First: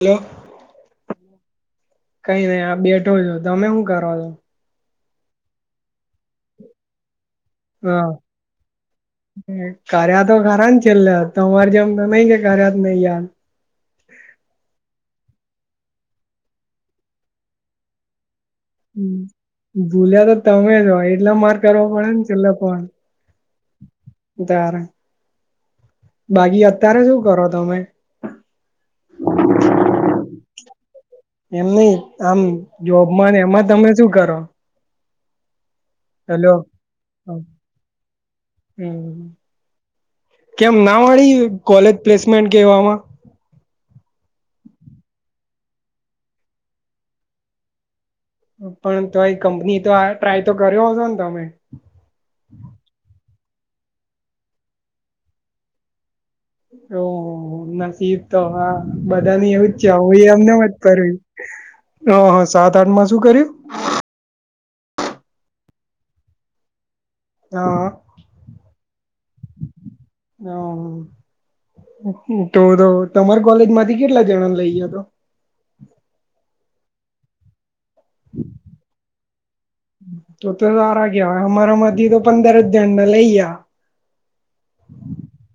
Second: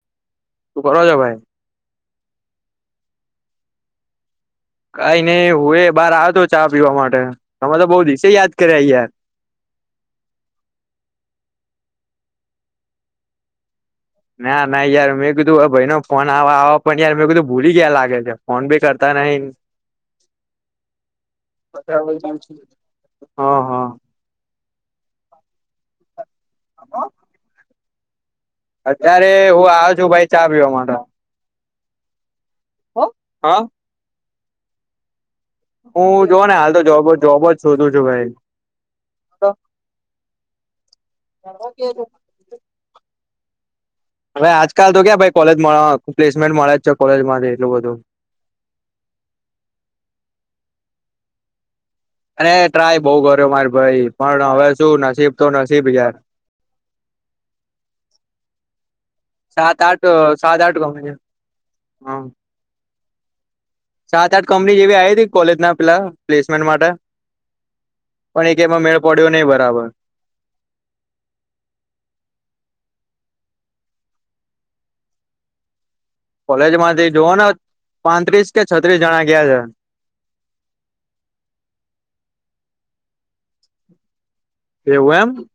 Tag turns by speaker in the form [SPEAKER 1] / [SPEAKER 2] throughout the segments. [SPEAKER 1] Hello.
[SPEAKER 2] તું જ ભાઈ [unintelligible]
[SPEAKER 1] કઈ નઈ આ બેઠો છો તમે શું કરો છો?
[SPEAKER 2] કઈ નહી હું એ બાર આવતો ચા પીવા માટે, તમે તો બઉ દિસે યાદ કર્યા યાર
[SPEAKER 1] કાર્યા તો ખારા છેલ્લે તમારે જેમ તો નહી કે કાર્યા જ નહી યાર.
[SPEAKER 2] ના ના યાર મેં કીધું ભાઈ નો ફોન આવવા આવો પણ યાર મેં કીધું ભૂલી ગયા લાગે છે. ફોન બી કરતા નહી
[SPEAKER 1] ભૂલ્યા તો તમે જ હોય એટલા માર્ કરવા પડે ને છેલ્લા પણ.
[SPEAKER 2] હા હા.
[SPEAKER 1] તરા. બાકી અત્યારે શું કરો તમે?
[SPEAKER 2] અત્યારે હું આવ્યો છું ભાઈ ચા પીવા માટે
[SPEAKER 1] એમ નહી આમ જોબમાંને
[SPEAKER 2] હા
[SPEAKER 1] એમાં તમે શું કરો?
[SPEAKER 2] હું જો
[SPEAKER 1] હેલો
[SPEAKER 2] ને હાલ તો જોબ જોબ જ શોધું છું ભાઈ.
[SPEAKER 1] હમ કેમ ના મળી કોલેજ પ્લેસમેન્ટ કેવામાં?
[SPEAKER 2] હ આજકાલ તો ક્યા ભાઈ કોલેજ પ્લેસમેન્ટ મળે જ છે કોલેજ માંથી એટલું બધું.
[SPEAKER 1] પણ તોય કંપની તો ટ્રાય તો કર્યો છો ને તમે.
[SPEAKER 2] માર ભાઈ પણ હવે શું નસીબ તો નસીબ યાર.
[SPEAKER 1] હ [unintelligible] નસીબ તો હા બધા ની એવું
[SPEAKER 2] સાત
[SPEAKER 1] જ છેું
[SPEAKER 2] આઠ
[SPEAKER 1] એમને
[SPEAKER 2] સાત
[SPEAKER 1] મત
[SPEAKER 2] આઠ
[SPEAKER 1] કર.
[SPEAKER 2] કંપની
[SPEAKER 1] હ
[SPEAKER 2] હા
[SPEAKER 1] હ સાત આઠ માં શું કર્યું.
[SPEAKER 2] સાત આઠ કંપની જેવી આવી હતી કોલેજ ના પેલા પ્લેસમેન્ટ માટે.
[SPEAKER 1] હા
[SPEAKER 2] પણ એક એમાં મેળ પડ્યો નહીિ બરાબર.
[SPEAKER 1] તો તો તમાર કોલેજ માંથી કેટલા જણા લઈયા તો.
[SPEAKER 2] કોલેજ માંથી જોવા.
[SPEAKER 1] તો તો સારા કય અમારા મથી તો પંદર. જણલયા.
[SPEAKER 2] એવું એમ.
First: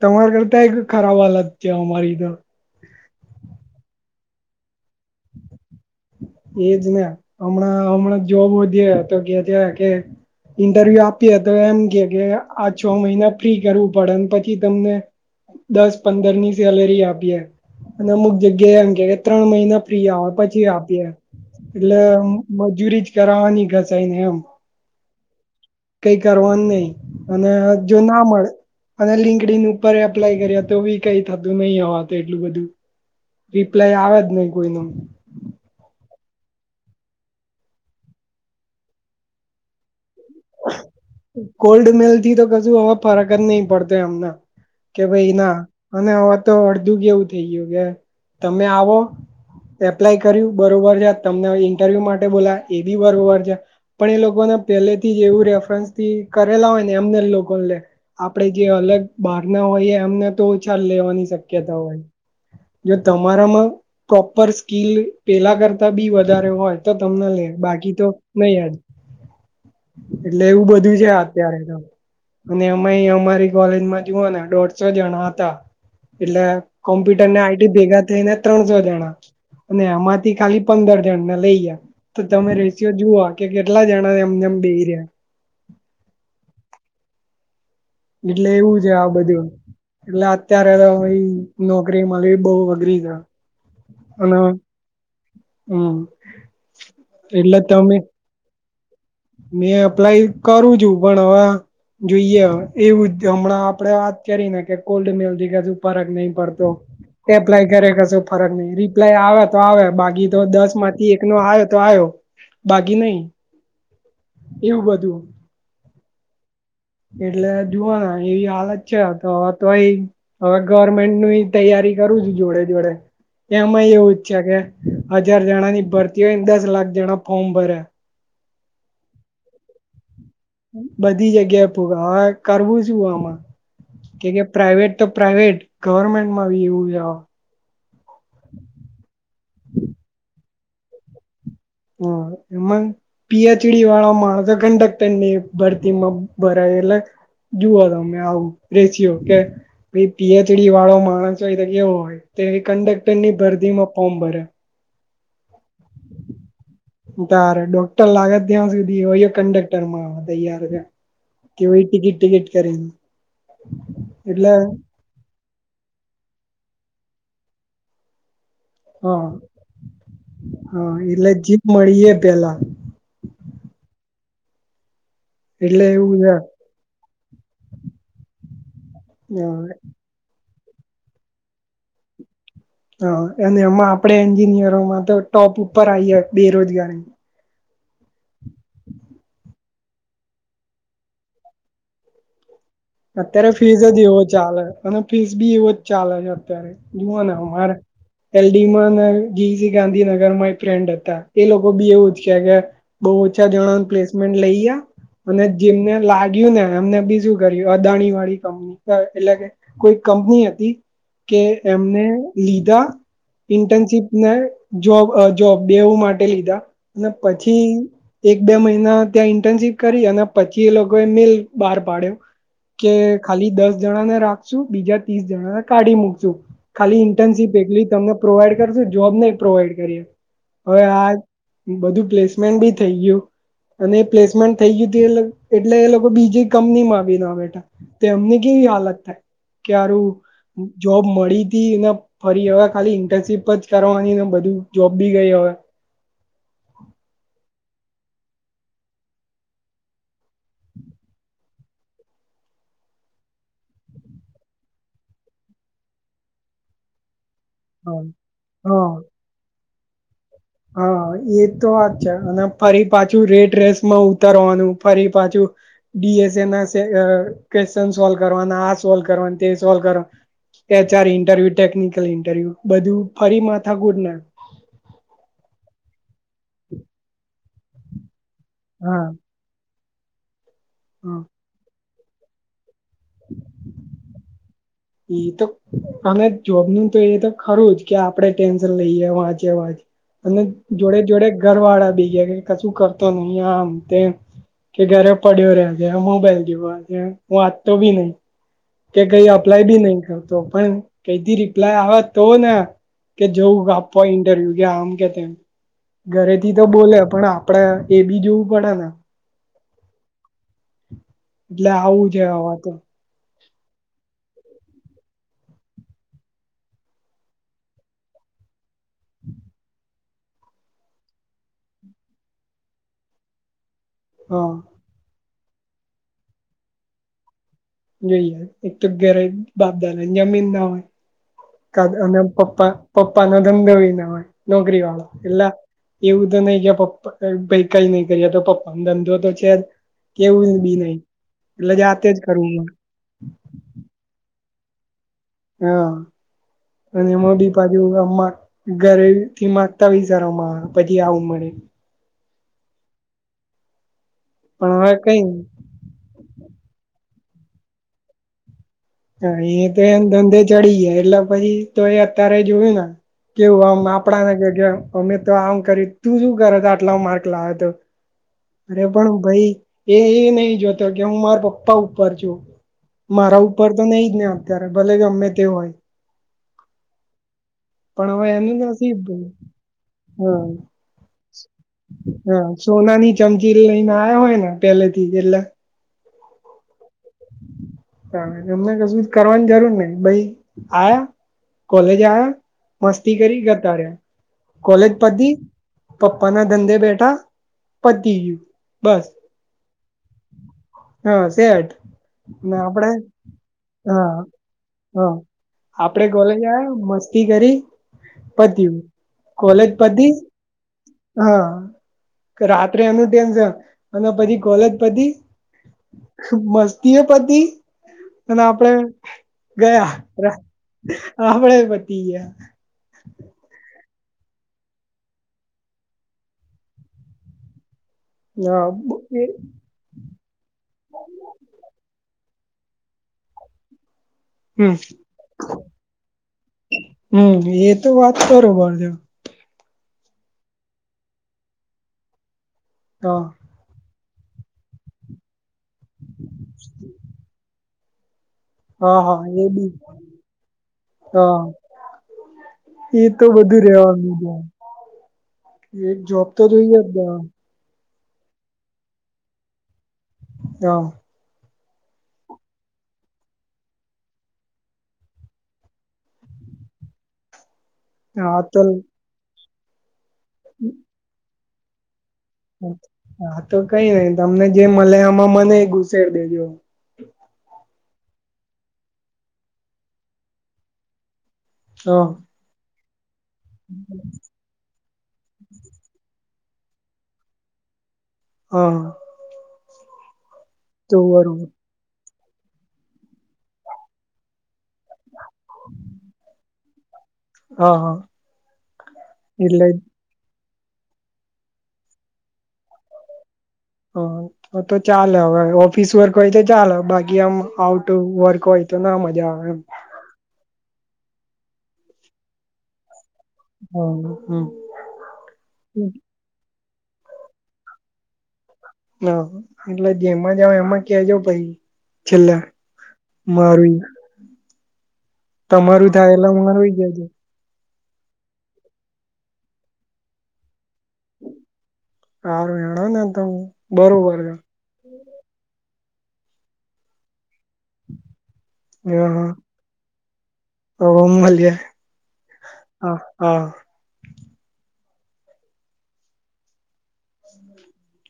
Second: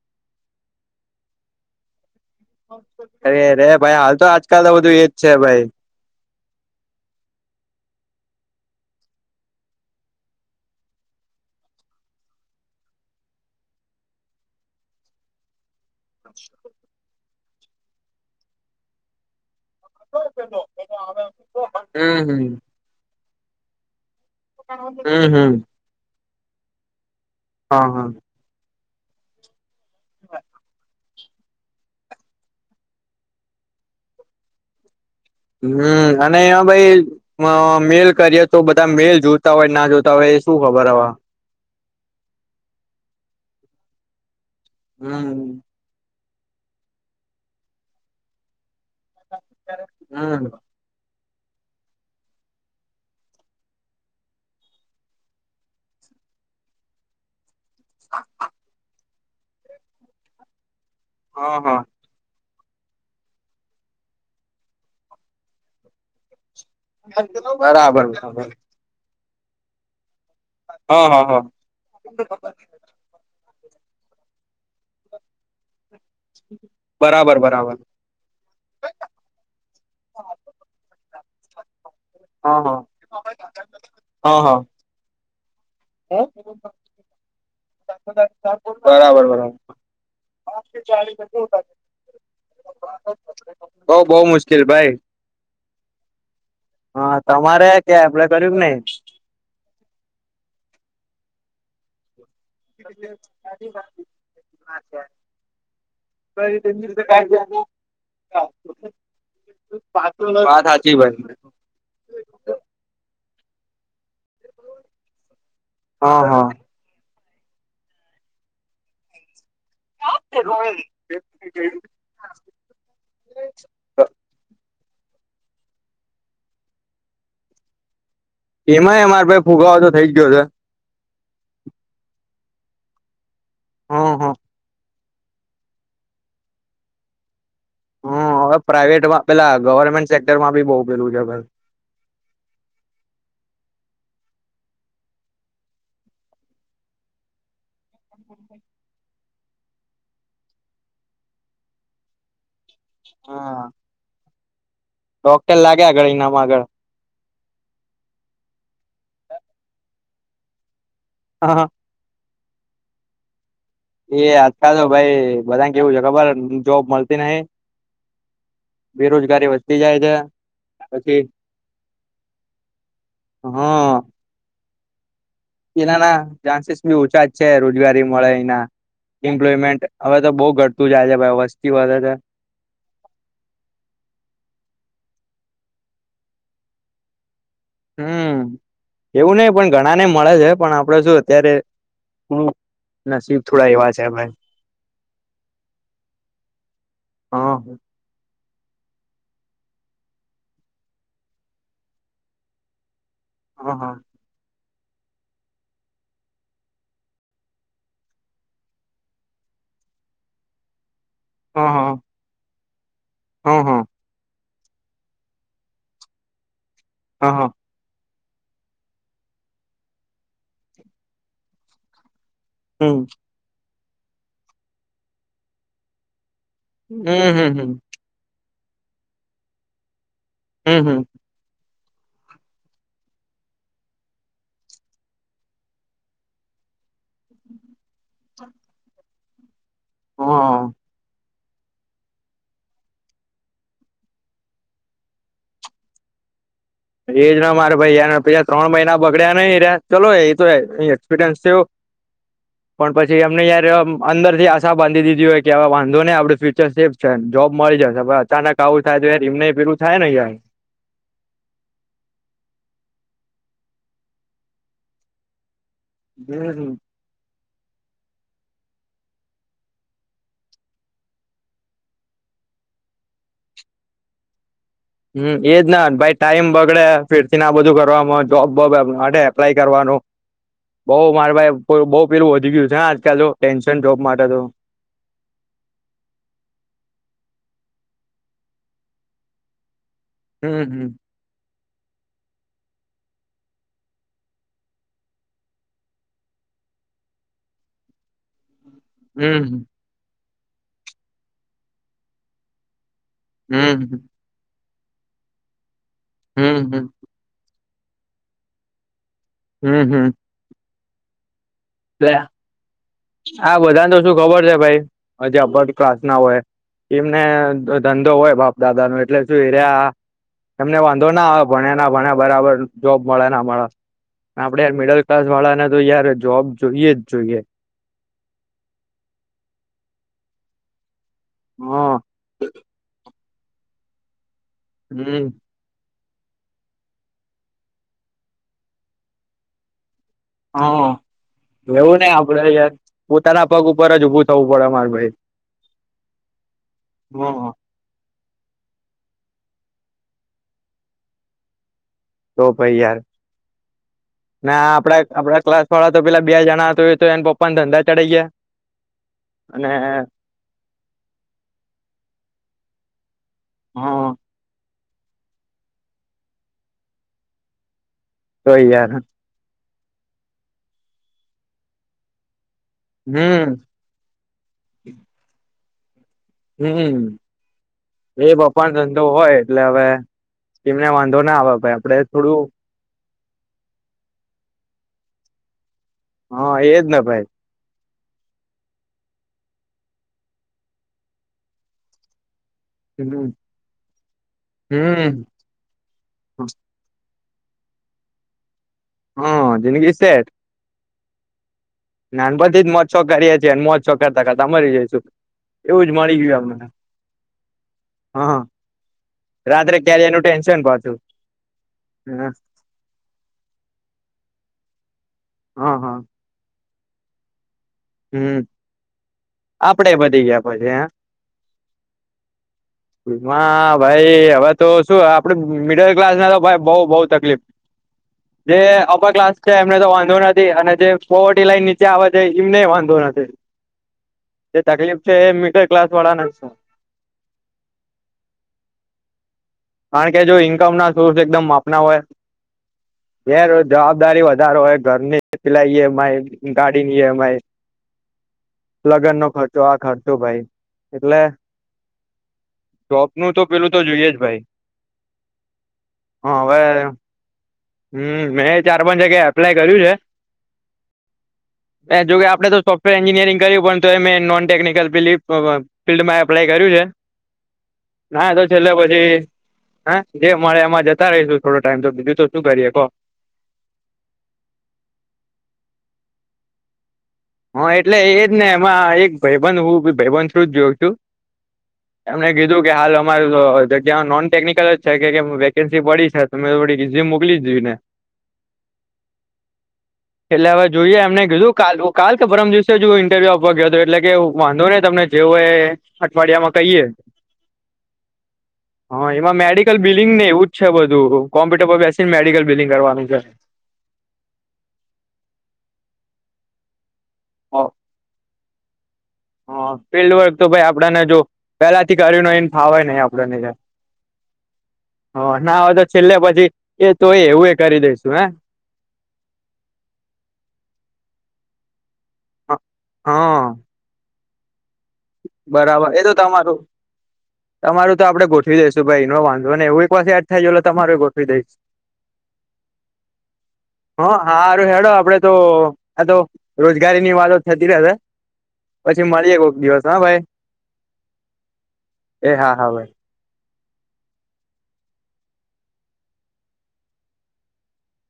[SPEAKER 1] તમારા કરતા એક ખરાબ હાલત છે અમારી તો.
[SPEAKER 2] અરે રે ભાઈ હાલ તો આજકાલ તો બધું એજ છે ભાઈ.
[SPEAKER 1] એજ ને હમણાં હમણાં જોબ વધે તો કે છે કે ઇન્ટરવ્યુ આપીએ તો એમ કે કે આ છ મહિના ફ્રી કરવું પડે પછી તમને દસ પંદર ની સેલેરી આપીએ અને અમુક જગ્યાએ એમ કે કે ત્રણ મહિના ફ્રી આવો પછી આપીએ એટલે
[SPEAKER 2] હમ હમ
[SPEAKER 1] મજૂરી જ કરાવવાની ઘસાઈ ને એમ.
[SPEAKER 2] હમ હમ.
[SPEAKER 1] નહી
[SPEAKER 2] હા
[SPEAKER 1] જો
[SPEAKER 2] હા
[SPEAKER 1] ના મળે લંકર એપ્લાય કર તો. કઈ થતું નહીિ હવા તો એટલું બધું રિપ્લાય આવે જ નહીિ કોઈ ન.
[SPEAKER 2] હમ અને એમાં ભાઈ મેલ કરીએ તો બધા મેલ જોતા હોય ના જોતા. હવે શું ખબર હવે.
[SPEAKER 1] કોલ્ડ મિલ થી તો કજું હવે ફરક જ નહી પડતો એમના કે ભાઈ
[SPEAKER 2] હમ
[SPEAKER 1] ના અને હવે. તો અડધું કેવું થઈ ગયું કે તમે આવો એપ્લાય
[SPEAKER 2] હમ
[SPEAKER 1] કર્યું બરોબર જાત. તમને ઇન્ટરવ્યુ માટે બોલા એ બી વરબર છે પણ એ લોકોને પેલે. થી જેવું રેફરન્સ થી કરેલા હોય ને એમને લોકોને લે આપડે જે અલગ. બહાર ના હોય એમને તોછાલ લેવાની
[SPEAKER 2] હા
[SPEAKER 1] શક્યતા
[SPEAKER 2] હા
[SPEAKER 1] હોય. જો તમારામાં પ્રોપર સ્કીલ પેલા કરતા બી વધારે હોય. તો તમને લે બાકી
[SPEAKER 2] બરાબર
[SPEAKER 1] તો
[SPEAKER 2] બરાબર
[SPEAKER 1] નહી યદ. એટલે એવું બધું
[SPEAKER 2] હા
[SPEAKER 1] છે
[SPEAKER 2] હા હા
[SPEAKER 1] અત્યારે તો અને અમાં અમારી. કોલેજમાં જુઓ ને દોઢસો જણા હતા. એટલે
[SPEAKER 2] બરાબર
[SPEAKER 1] કોમ્પ્યુટરને આઈટી
[SPEAKER 2] બરાબર
[SPEAKER 1] ભેગા થઈને ત્રણસો જણા. અને એમાંથી ખાલી પંદર. લઈ ગયા તો તમે
[SPEAKER 2] હા હા
[SPEAKER 1] રેશિયો જુઓ કે કેટલા જણા
[SPEAKER 2] હા
[SPEAKER 1] એમને એમ
[SPEAKER 2] હા
[SPEAKER 1] બેશી રહ્યા.
[SPEAKER 2] [unintelligible]
[SPEAKER 1] એટલે એવું છે આ
[SPEAKER 2] બરાબર
[SPEAKER 1] બધું
[SPEAKER 2] બરાબર.
[SPEAKER 1] એટલે અત્યારે તો ભાઈ નોકરી મળવી બહુ અઘરી છે
[SPEAKER 2] ઓ બહું
[SPEAKER 1] અને
[SPEAKER 2] મુશ્કેલ ભાઈ.
[SPEAKER 1] હમ
[SPEAKER 2] હા
[SPEAKER 1] એટલે
[SPEAKER 2] તમારે
[SPEAKER 1] તમે
[SPEAKER 2] ક્યાં એપ્લાય કર્યું કે નહી.
[SPEAKER 1] મેં અપ્લાય કરું છું પણ હવે જોઈએ એવું હમણાં આપડે વાત કરી ને કે કોલ્ડ મિલ હજુ ફરક નહી પડતો. એપ્લાય કરે કશો ફરક નહી રિપ્લાય આવે તો
[SPEAKER 2] નઈ
[SPEAKER 1] આવે બાકી તો
[SPEAKER 2] વાત
[SPEAKER 1] દસ
[SPEAKER 2] હાચી
[SPEAKER 1] માંથી એક
[SPEAKER 2] ભાઈ
[SPEAKER 1] નો આવે તો આવ્યો. બાકી નહી. એવું બધું.
[SPEAKER 2] હા હા.
[SPEAKER 1] એટલે જોવોને એવી હાલત છે તો તો અ હવે ગવર્મેન્ટ નું તૈયારી કરું છું જોડે જોડે. એમાં એવું છે કે હજાર જણાની ભરતી હોયને દસ લાખ જણા ફોર્મ ભરે.
[SPEAKER 2] એમાંય અમારે ભાઈ ફુગવો તો થઇ ગયો છે.
[SPEAKER 1] બધી જગ્યાએ ફૂગાવો હવે કરવું શું આમાં
[SPEAKER 2] હા
[SPEAKER 1] કે
[SPEAKER 2] હા
[SPEAKER 1] કે પ્રાઈવેટ તો પ્રાઈવેટ ગવર્મેન્ટમાં બી એવું.
[SPEAKER 2] હમ હવે પ્રાઈવેટમાં પેલા ગવર્મેન્ટ સેક્ટરમાં બી બહુ પેલું છે
[SPEAKER 1] હા એમાં પીએચડી વાળા માણસો કંડક્ટર ની ભરતીમાં ભરાય એટલે. જુઓ તમે આવું રેસીઓ કે પીએચડી વાળો માણસ હોય તો કેવો હોય કંડક્ટર ની
[SPEAKER 2] હા
[SPEAKER 1] ભરદીમાં પોર્મ ભર્યા
[SPEAKER 2] ડોક્ટર લાગે આગળ એનામાં આગળ
[SPEAKER 1] તારે ડોક્ટર લાગે ત્યાં સુધી હોય કંડક્ટર માં તૈયાર કેય ટિકિટ ટિકિટ કરીને.
[SPEAKER 2] એ
[SPEAKER 1] એટલે
[SPEAKER 2] આજકાલ તો ભાઈ બધાને કેવું છે, ખબર જોબ મળતી નહી
[SPEAKER 1] હા
[SPEAKER 2] બેરોજગારી વધતી જાય છે
[SPEAKER 1] હા
[SPEAKER 2] પછી
[SPEAKER 1] એટલે જીપ મળી એ પેલા
[SPEAKER 2] હમ.
[SPEAKER 1] એટલે
[SPEAKER 2] એનાના
[SPEAKER 1] એવું છે
[SPEAKER 2] ચાન્સીસ બી ઓછા જ છે રોજગારી મળે એના.
[SPEAKER 1] હા
[SPEAKER 2] એમ્પ્લોયમેન્ટ હવે તો બહુ ઘટતું જાય છે ભાઈ વસ્તી વધે છે.
[SPEAKER 1] હા અને એમાં આપણે એન્જિનિયરોમાં તો ટોપ ઉપર આવીએ બેરોજગારી
[SPEAKER 2] હમ એવું નહ પણ ઘણા ને મળે છે પણ આપડે શું અત્યારે નસીબ
[SPEAKER 1] અત્યારે
[SPEAKER 2] થોડા
[SPEAKER 1] ફીઝ
[SPEAKER 2] એવા
[SPEAKER 1] જ
[SPEAKER 2] છે
[SPEAKER 1] એવો
[SPEAKER 2] ભાઈ
[SPEAKER 1] ચાલે
[SPEAKER 2] હા
[SPEAKER 1] [inaudible] એલડીમાં બહું ઓછા
[SPEAKER 2] હા
[SPEAKER 1] જણાને
[SPEAKER 2] હા
[SPEAKER 1] પ્લેસમેન્ટ લઈયા અને જેમને લાગ્યું ને એમને બીજું કર અદાણી વાળી કંપની એટલે કે
[SPEAKER 2] હા હા
[SPEAKER 1] એમને લીધા
[SPEAKER 2] હા હા
[SPEAKER 1] ઇન્ટર્નશીપ ને જોબ જોબ બેવું માટે લીધા અને
[SPEAKER 2] હા હા
[SPEAKER 1] પછી એક બે મહિના ત્યાં ઇન્ટર્નશીપ કરી અને પછી એ લોકોએ મેલ બહાર પાડ્યો કે
[SPEAKER 2] હમ
[SPEAKER 1] ખાલી દસ જણા ને રાખશું બીજા ત્રીસ જણાને કાઢી મૂકશું ખાલી
[SPEAKER 2] હમ
[SPEAKER 1] ઇન્ટર્નશીપ
[SPEAKER 2] હમ હમ
[SPEAKER 1] એલી તમને પ્રોવાઈડ કરશું જોબ નહી પ્રોવાઈડ કરીએ હવે
[SPEAKER 2] હમ હમ
[SPEAKER 1] આ બધું પ્લેસમેન્ટ બી થઇ ગયું. અને એ પ્લેસમેન્ટ થઈ ગયું એ એટલે એ લોકો બીજી કંપની માં આવી ના તો એમની કેવી હાલત થાય કે હારું
[SPEAKER 2] હા
[SPEAKER 1] જોબ મળી તીને ફરી હવે ખાલી ઇન્ટર્નશીપ જ કરવાની બધું જોબ બી ગઈ હવે [inaudible]
[SPEAKER 2] એજ ના મારે ભાઈ યાર પ ત્રણ મહિના બગડ્યા નહી ચલોો એ તો એક્સપિરિયન્સ છેું પણ પછી એમને યાર અંદર થી આશા બાંધી દીધી હોય કે વાંધો ને આપડું ફ્યુચર સેફ છે જોબ મળી જશે
[SPEAKER 1] હા
[SPEAKER 2] ભ અચાનક આવું
[SPEAKER 1] હા
[SPEAKER 2] થાયયાર એમને પેરું થાય ને યાર
[SPEAKER 1] હા એ તો વાત છે અને ફરી પાછું રેટ રેસ માં ઉતરવાનું ફરી પાછું ડીએસએ ના
[SPEAKER 2] હમ
[SPEAKER 1] ક્વેશન સોલ્વ કરવા આ સોલ્ કરવા તે સોલ્વ કરવા H R interview technical interview બધું ફરી માથાકુટ ના
[SPEAKER 2] હમ એજ ના ભાઈ ટાઈમ બગડે ફેર ને આ બધું કરવાવામાં જોબબ
[SPEAKER 1] હા
[SPEAKER 2] એપ્લાય કરવાનું બઉ
[SPEAKER 1] હા
[SPEAKER 2] મારે ભાઈ બઉુ પેલું વધી ગયું છેજ ચાલ ટેન્શન ડ્રોપ માટે હતું
[SPEAKER 1] એ તો અને જોબનું તો એ તો ખરું જ કે આપણેે ટેન્શન લઈએ વાંચે વાંચે અને
[SPEAKER 2] હમ હમ
[SPEAKER 1] જોડે જોડે ઘર વાળા બી ગયા કશું કરતો નહી આમ તેમ કે ઘરે પડ્યો રહ્યા છે મોબાઈલ જેવ છે હું વાચતો બી નહી કે કઈ અપ્લાય
[SPEAKER 2] હમ
[SPEAKER 1] બી નહી કરતો પણ કઈથી રિપ્લાય આવે તો ને કે જોવું આપો
[SPEAKER 2] હમ
[SPEAKER 1] ઇન્ટરવ્યુ કે આમ કે તેમ ઘરેથી તો
[SPEAKER 2] હમ હમ
[SPEAKER 1] બોલે પણ આપ આપડા એ બી જોવું પડે ને
[SPEAKER 2] હમ હમ
[SPEAKER 1] એટલે આવું છે હવા તો
[SPEAKER 2] આ બધાને તો શું ખબર છે ભાઈ હજી અર ક્લાસ ના હોય એમને ધંધો હોય બાપ દાદા ન એટલે શું એ રહ્યા એમને વાંધો ના આવે ભણેયા ના ભણેયા બરાબર જોબ મળે ના મળે
[SPEAKER 1] હા
[SPEAKER 2] આપડે યાર મિડલ ક્લાસ વાળાને તો યાર જોબ જોઈએ જ જોઈએ
[SPEAKER 1] જોઈ એક તો ઘરે બાપદાદાને જમીન ના હોય
[SPEAKER 2] હ
[SPEAKER 1] અને પપ્પા પપ્પા નો ધંધો વિ ના હોય નોકરી વાળો
[SPEAKER 2] હમ
[SPEAKER 1] એટલા એવું તો નહી કે પપ્પા કઈ કઈ નહી કર્યા તો પપ્પાનો ધંધો તો છે જ કેવું બી
[SPEAKER 2] હા
[SPEAKER 1] નહી એટલે
[SPEAKER 2] એવું
[SPEAKER 1] જાતે
[SPEAKER 2] નહ
[SPEAKER 1] જ
[SPEAKER 2] આપડે
[SPEAKER 1] કરવું
[SPEAKER 2] યાર પોતાના પગ ઉપર જ ઉભું થવું પડે અમારે ભાઈ
[SPEAKER 1] હા અને એમાં
[SPEAKER 2] હા
[SPEAKER 1] બી પાછું અમ ઘરે થી માંગતા વિચારો માં પછી આવું મળે
[SPEAKER 2] તો ભાઈ યાર ના
[SPEAKER 1] પણ હવે
[SPEAKER 2] આપડા આપડા
[SPEAKER 1] કઈ
[SPEAKER 2] ક્લાસ વાળા તો પેલા બે જણા તો એ તો એને પપ્પા ને ધંધા ચઢાઈ ગયા
[SPEAKER 1] હા એ
[SPEAKER 2] અને
[SPEAKER 1] તો એમ ધંધે ચડી ગયા એટલે પછી તો એ અત્યારે જોયું ને કેવું આમ
[SPEAKER 2] હા
[SPEAKER 1] આપણાને કે અમે તો આમ કરી તું શું કરે તો આટલો માર્ક લાવે તો
[SPEAKER 2] તો
[SPEAKER 1] અરે
[SPEAKER 2] યાર
[SPEAKER 1] પણ હ ભાઈ એ એ નહી જોતો કે હું મારા પપ્પા ઉપર છું મારા
[SPEAKER 2] હમ
[SPEAKER 1] ઉપર તો નઈ જ ને અત્યારે ભલે કે ગમે તે હોય
[SPEAKER 2] હમ
[SPEAKER 1] પણ હવે
[SPEAKER 2] એ
[SPEAKER 1] એની
[SPEAKER 2] બપાર ધંધો
[SPEAKER 1] નાસીબ
[SPEAKER 2] હોય એટલે હવે
[SPEAKER 1] હા
[SPEAKER 2] એમને વાંધો ના આવે ભાઈ આપડે થોડું
[SPEAKER 1] હા સોનાની ચમચીલ લઈને આવ હોય ને પેલેથી એટલે
[SPEAKER 2] હા એજ ના ભાઈ
[SPEAKER 1] તમને કશું કરવાની જરૂર નઈ ભાઈ આવ્યા કોલેજ આવ્યા મસ્તી
[SPEAKER 2] હમ
[SPEAKER 1] કરી ગતારયા કોલેજ
[SPEAKER 2] હમ
[SPEAKER 1] પતિ પપ્પાના ધંધે બેઠા પતિ ગયું બસ
[SPEAKER 2] હા જિંદગી સેટ
[SPEAKER 1] હા સેટ
[SPEAKER 2] નાનપણ
[SPEAKER 1] ને
[SPEAKER 2] થીજ મોજ
[SPEAKER 1] આપડે
[SPEAKER 2] શોક કરીએ છીએ અને મોજ શોક
[SPEAKER 1] હા
[SPEAKER 2] કરતા કરતા મરી જઈશું
[SPEAKER 1] હા
[SPEAKER 2] એવું જ
[SPEAKER 1] આપડે
[SPEAKER 2] મળી
[SPEAKER 1] કોલેજ
[SPEAKER 2] ગયું અમને
[SPEAKER 1] આયા મસ્તી કરી
[SPEAKER 2] હા
[SPEAKER 1] પતયું કોલેજ
[SPEAKER 2] રાત્રે
[SPEAKER 1] પતી
[SPEAKER 2] કેરીયર નું ટેન્શન પાછું
[SPEAKER 1] હા રાત્રે એનુ તેમ છે અને પછી કોલેજ પતી
[SPEAKER 2] હા હા
[SPEAKER 1] તીએ પતિ
[SPEAKER 2] હમ
[SPEAKER 1] અને આપડે
[SPEAKER 2] આપડે પતી
[SPEAKER 1] ગયા
[SPEAKER 2] પછી હે
[SPEAKER 1] આપડે પતિ ગયા
[SPEAKER 2] માં ભાઈ હવે તો શું આપડ મિડલ ક્લાસ ના તો ભઈ બઉ બઉ તકલીફ જે
[SPEAKER 1] ગયા
[SPEAKER 2] અપર ક્લાસ છે એમને તો વાંધો નથી અને જે પોવરટી લાઈન નીચે આવે એમને વાંધો નથી જે
[SPEAKER 1] હમ
[SPEAKER 2] તકલીફ છે એ મિડલ ક્લાસ વાળાને જ છે
[SPEAKER 1] હમ એ તો વાત બરોબર છે
[SPEAKER 2] કારણ કે જો ઈન્કમ ના સોર્સ એકદમ માપના હોય
[SPEAKER 1] હા
[SPEAKER 2] [unintelligible] દારી વધારો હોય ઘરની પિલાની ઇ. એમ. આઈ ગાડીની ઈ. એમ. આઈ
[SPEAKER 1] હા હા એ બી
[SPEAKER 2] આ ખર્ચો ભાઈ એટલે
[SPEAKER 1] હા એ
[SPEAKER 2] જોબ
[SPEAKER 1] તો
[SPEAKER 2] નું
[SPEAKER 1] બધું
[SPEAKER 2] પેલું તો જોઈએ જ ભાઈ
[SPEAKER 1] રેવાનું એક
[SPEAKER 2] હ
[SPEAKER 1] જોબ તો
[SPEAKER 2] હવે
[SPEAKER 1] જોઈ આપ [unintelligible]
[SPEAKER 2] હમ મેં ચાર પાંચ જગ્યા એપ્લાય કર્યુ છે
[SPEAKER 1] હ
[SPEAKER 2] જોકે આપડણે તો સોફ્ટવેર એન્જિનિયરિંગ કર્યું પણ તો એમે નોન ટેકનિકલ ફિલ્ડમાં એપ્લાય. કર્યું છે.
[SPEAKER 1] [inaudible]
[SPEAKER 2] ના તો છેલ્લે પછી હા જે મળે એમાં જતા રહીશું થોડો ટાઈમ તો બીજું તો. શું કરીએ કહો
[SPEAKER 1] હા તો કઈ નઈ તમને જે મળે આમાં મને એ ઘુસેર દેજો.
[SPEAKER 2] હા એટલે એજ ને એમાં એક ભાઈબન હુંી ભાઈબંધ શું જ જોઉ છું.
[SPEAKER 1] હા
[SPEAKER 2] એમને કીધું કે હાલ અમાર જગ્યા નોન ટેકનિકલ જ. કે વેકેન્સી પડી છે મે થોડીઝમ મોકલી જો ને.
[SPEAKER 1] હા.
[SPEAKER 2] એટલે હવે
[SPEAKER 1] તો
[SPEAKER 2] જોઈએ એમને
[SPEAKER 1] બરોબર
[SPEAKER 2] કીધું કાલવું. કાલ કે પરમ દિવસે જો ઇન્ટરવ્યુ આપવા ગયો હતો એટલે કે વાંધો નહી તમને જેવું એ અઠવાડિયા માં કહીએે.
[SPEAKER 1] હા હા
[SPEAKER 2] હા એમાં
[SPEAKER 1] એટલે
[SPEAKER 2] મેડિકલ બિલિંગ ને એવું. છે બધું કોમ્પ્યુટર બેસીને મેડિકલ બિલ્ડિંગ કરવાનું છે.
[SPEAKER 1] હ તો ચાલે હવે ઓફિસ વર્ક હોય તો ચાલલે હ બાકી. ગમ આઉટ વર્ક આયતો ના. મજા આવે એમ
[SPEAKER 2] હ ફિલ્ડ વર્ક તો ભાઈ આપડને જો પેલા થી કર્યું ન એને ફાવે નહ આપ. જ હ ના હોય તો
[SPEAKER 1] હમ
[SPEAKER 2] છેલ્લે પછી. એ તો એ હવું એ કરી દઈસુ હે.
[SPEAKER 1] હ એટલે જેમાં જાાવ એમાં ક જાાવ પછી. છેલા
[SPEAKER 2] હા
[SPEAKER 1] મારવી.
[SPEAKER 2] બરાબર એ તો
[SPEAKER 1] એટલે
[SPEAKER 2] તમારું.
[SPEAKER 1] મારું જજે
[SPEAKER 2] તમારું તો આપડે ગોઠવી દઈશું ભાઈ એનો વાંધો ને એવું એક પા યાદ થ જાય તો તમારું ગોઠવી દઈશું.
[SPEAKER 1] હારું હેડો ને તમે
[SPEAKER 2] હ
[SPEAKER 1] બરોબર
[SPEAKER 2] હાારું હેડો આપડે તો. આ તો રોજગારી ની વાતો થતી રહેશે પછી મળીએ કોક દિવસ. હા ભાઈ
[SPEAKER 1] ઓમ મળલે હા હા. હ.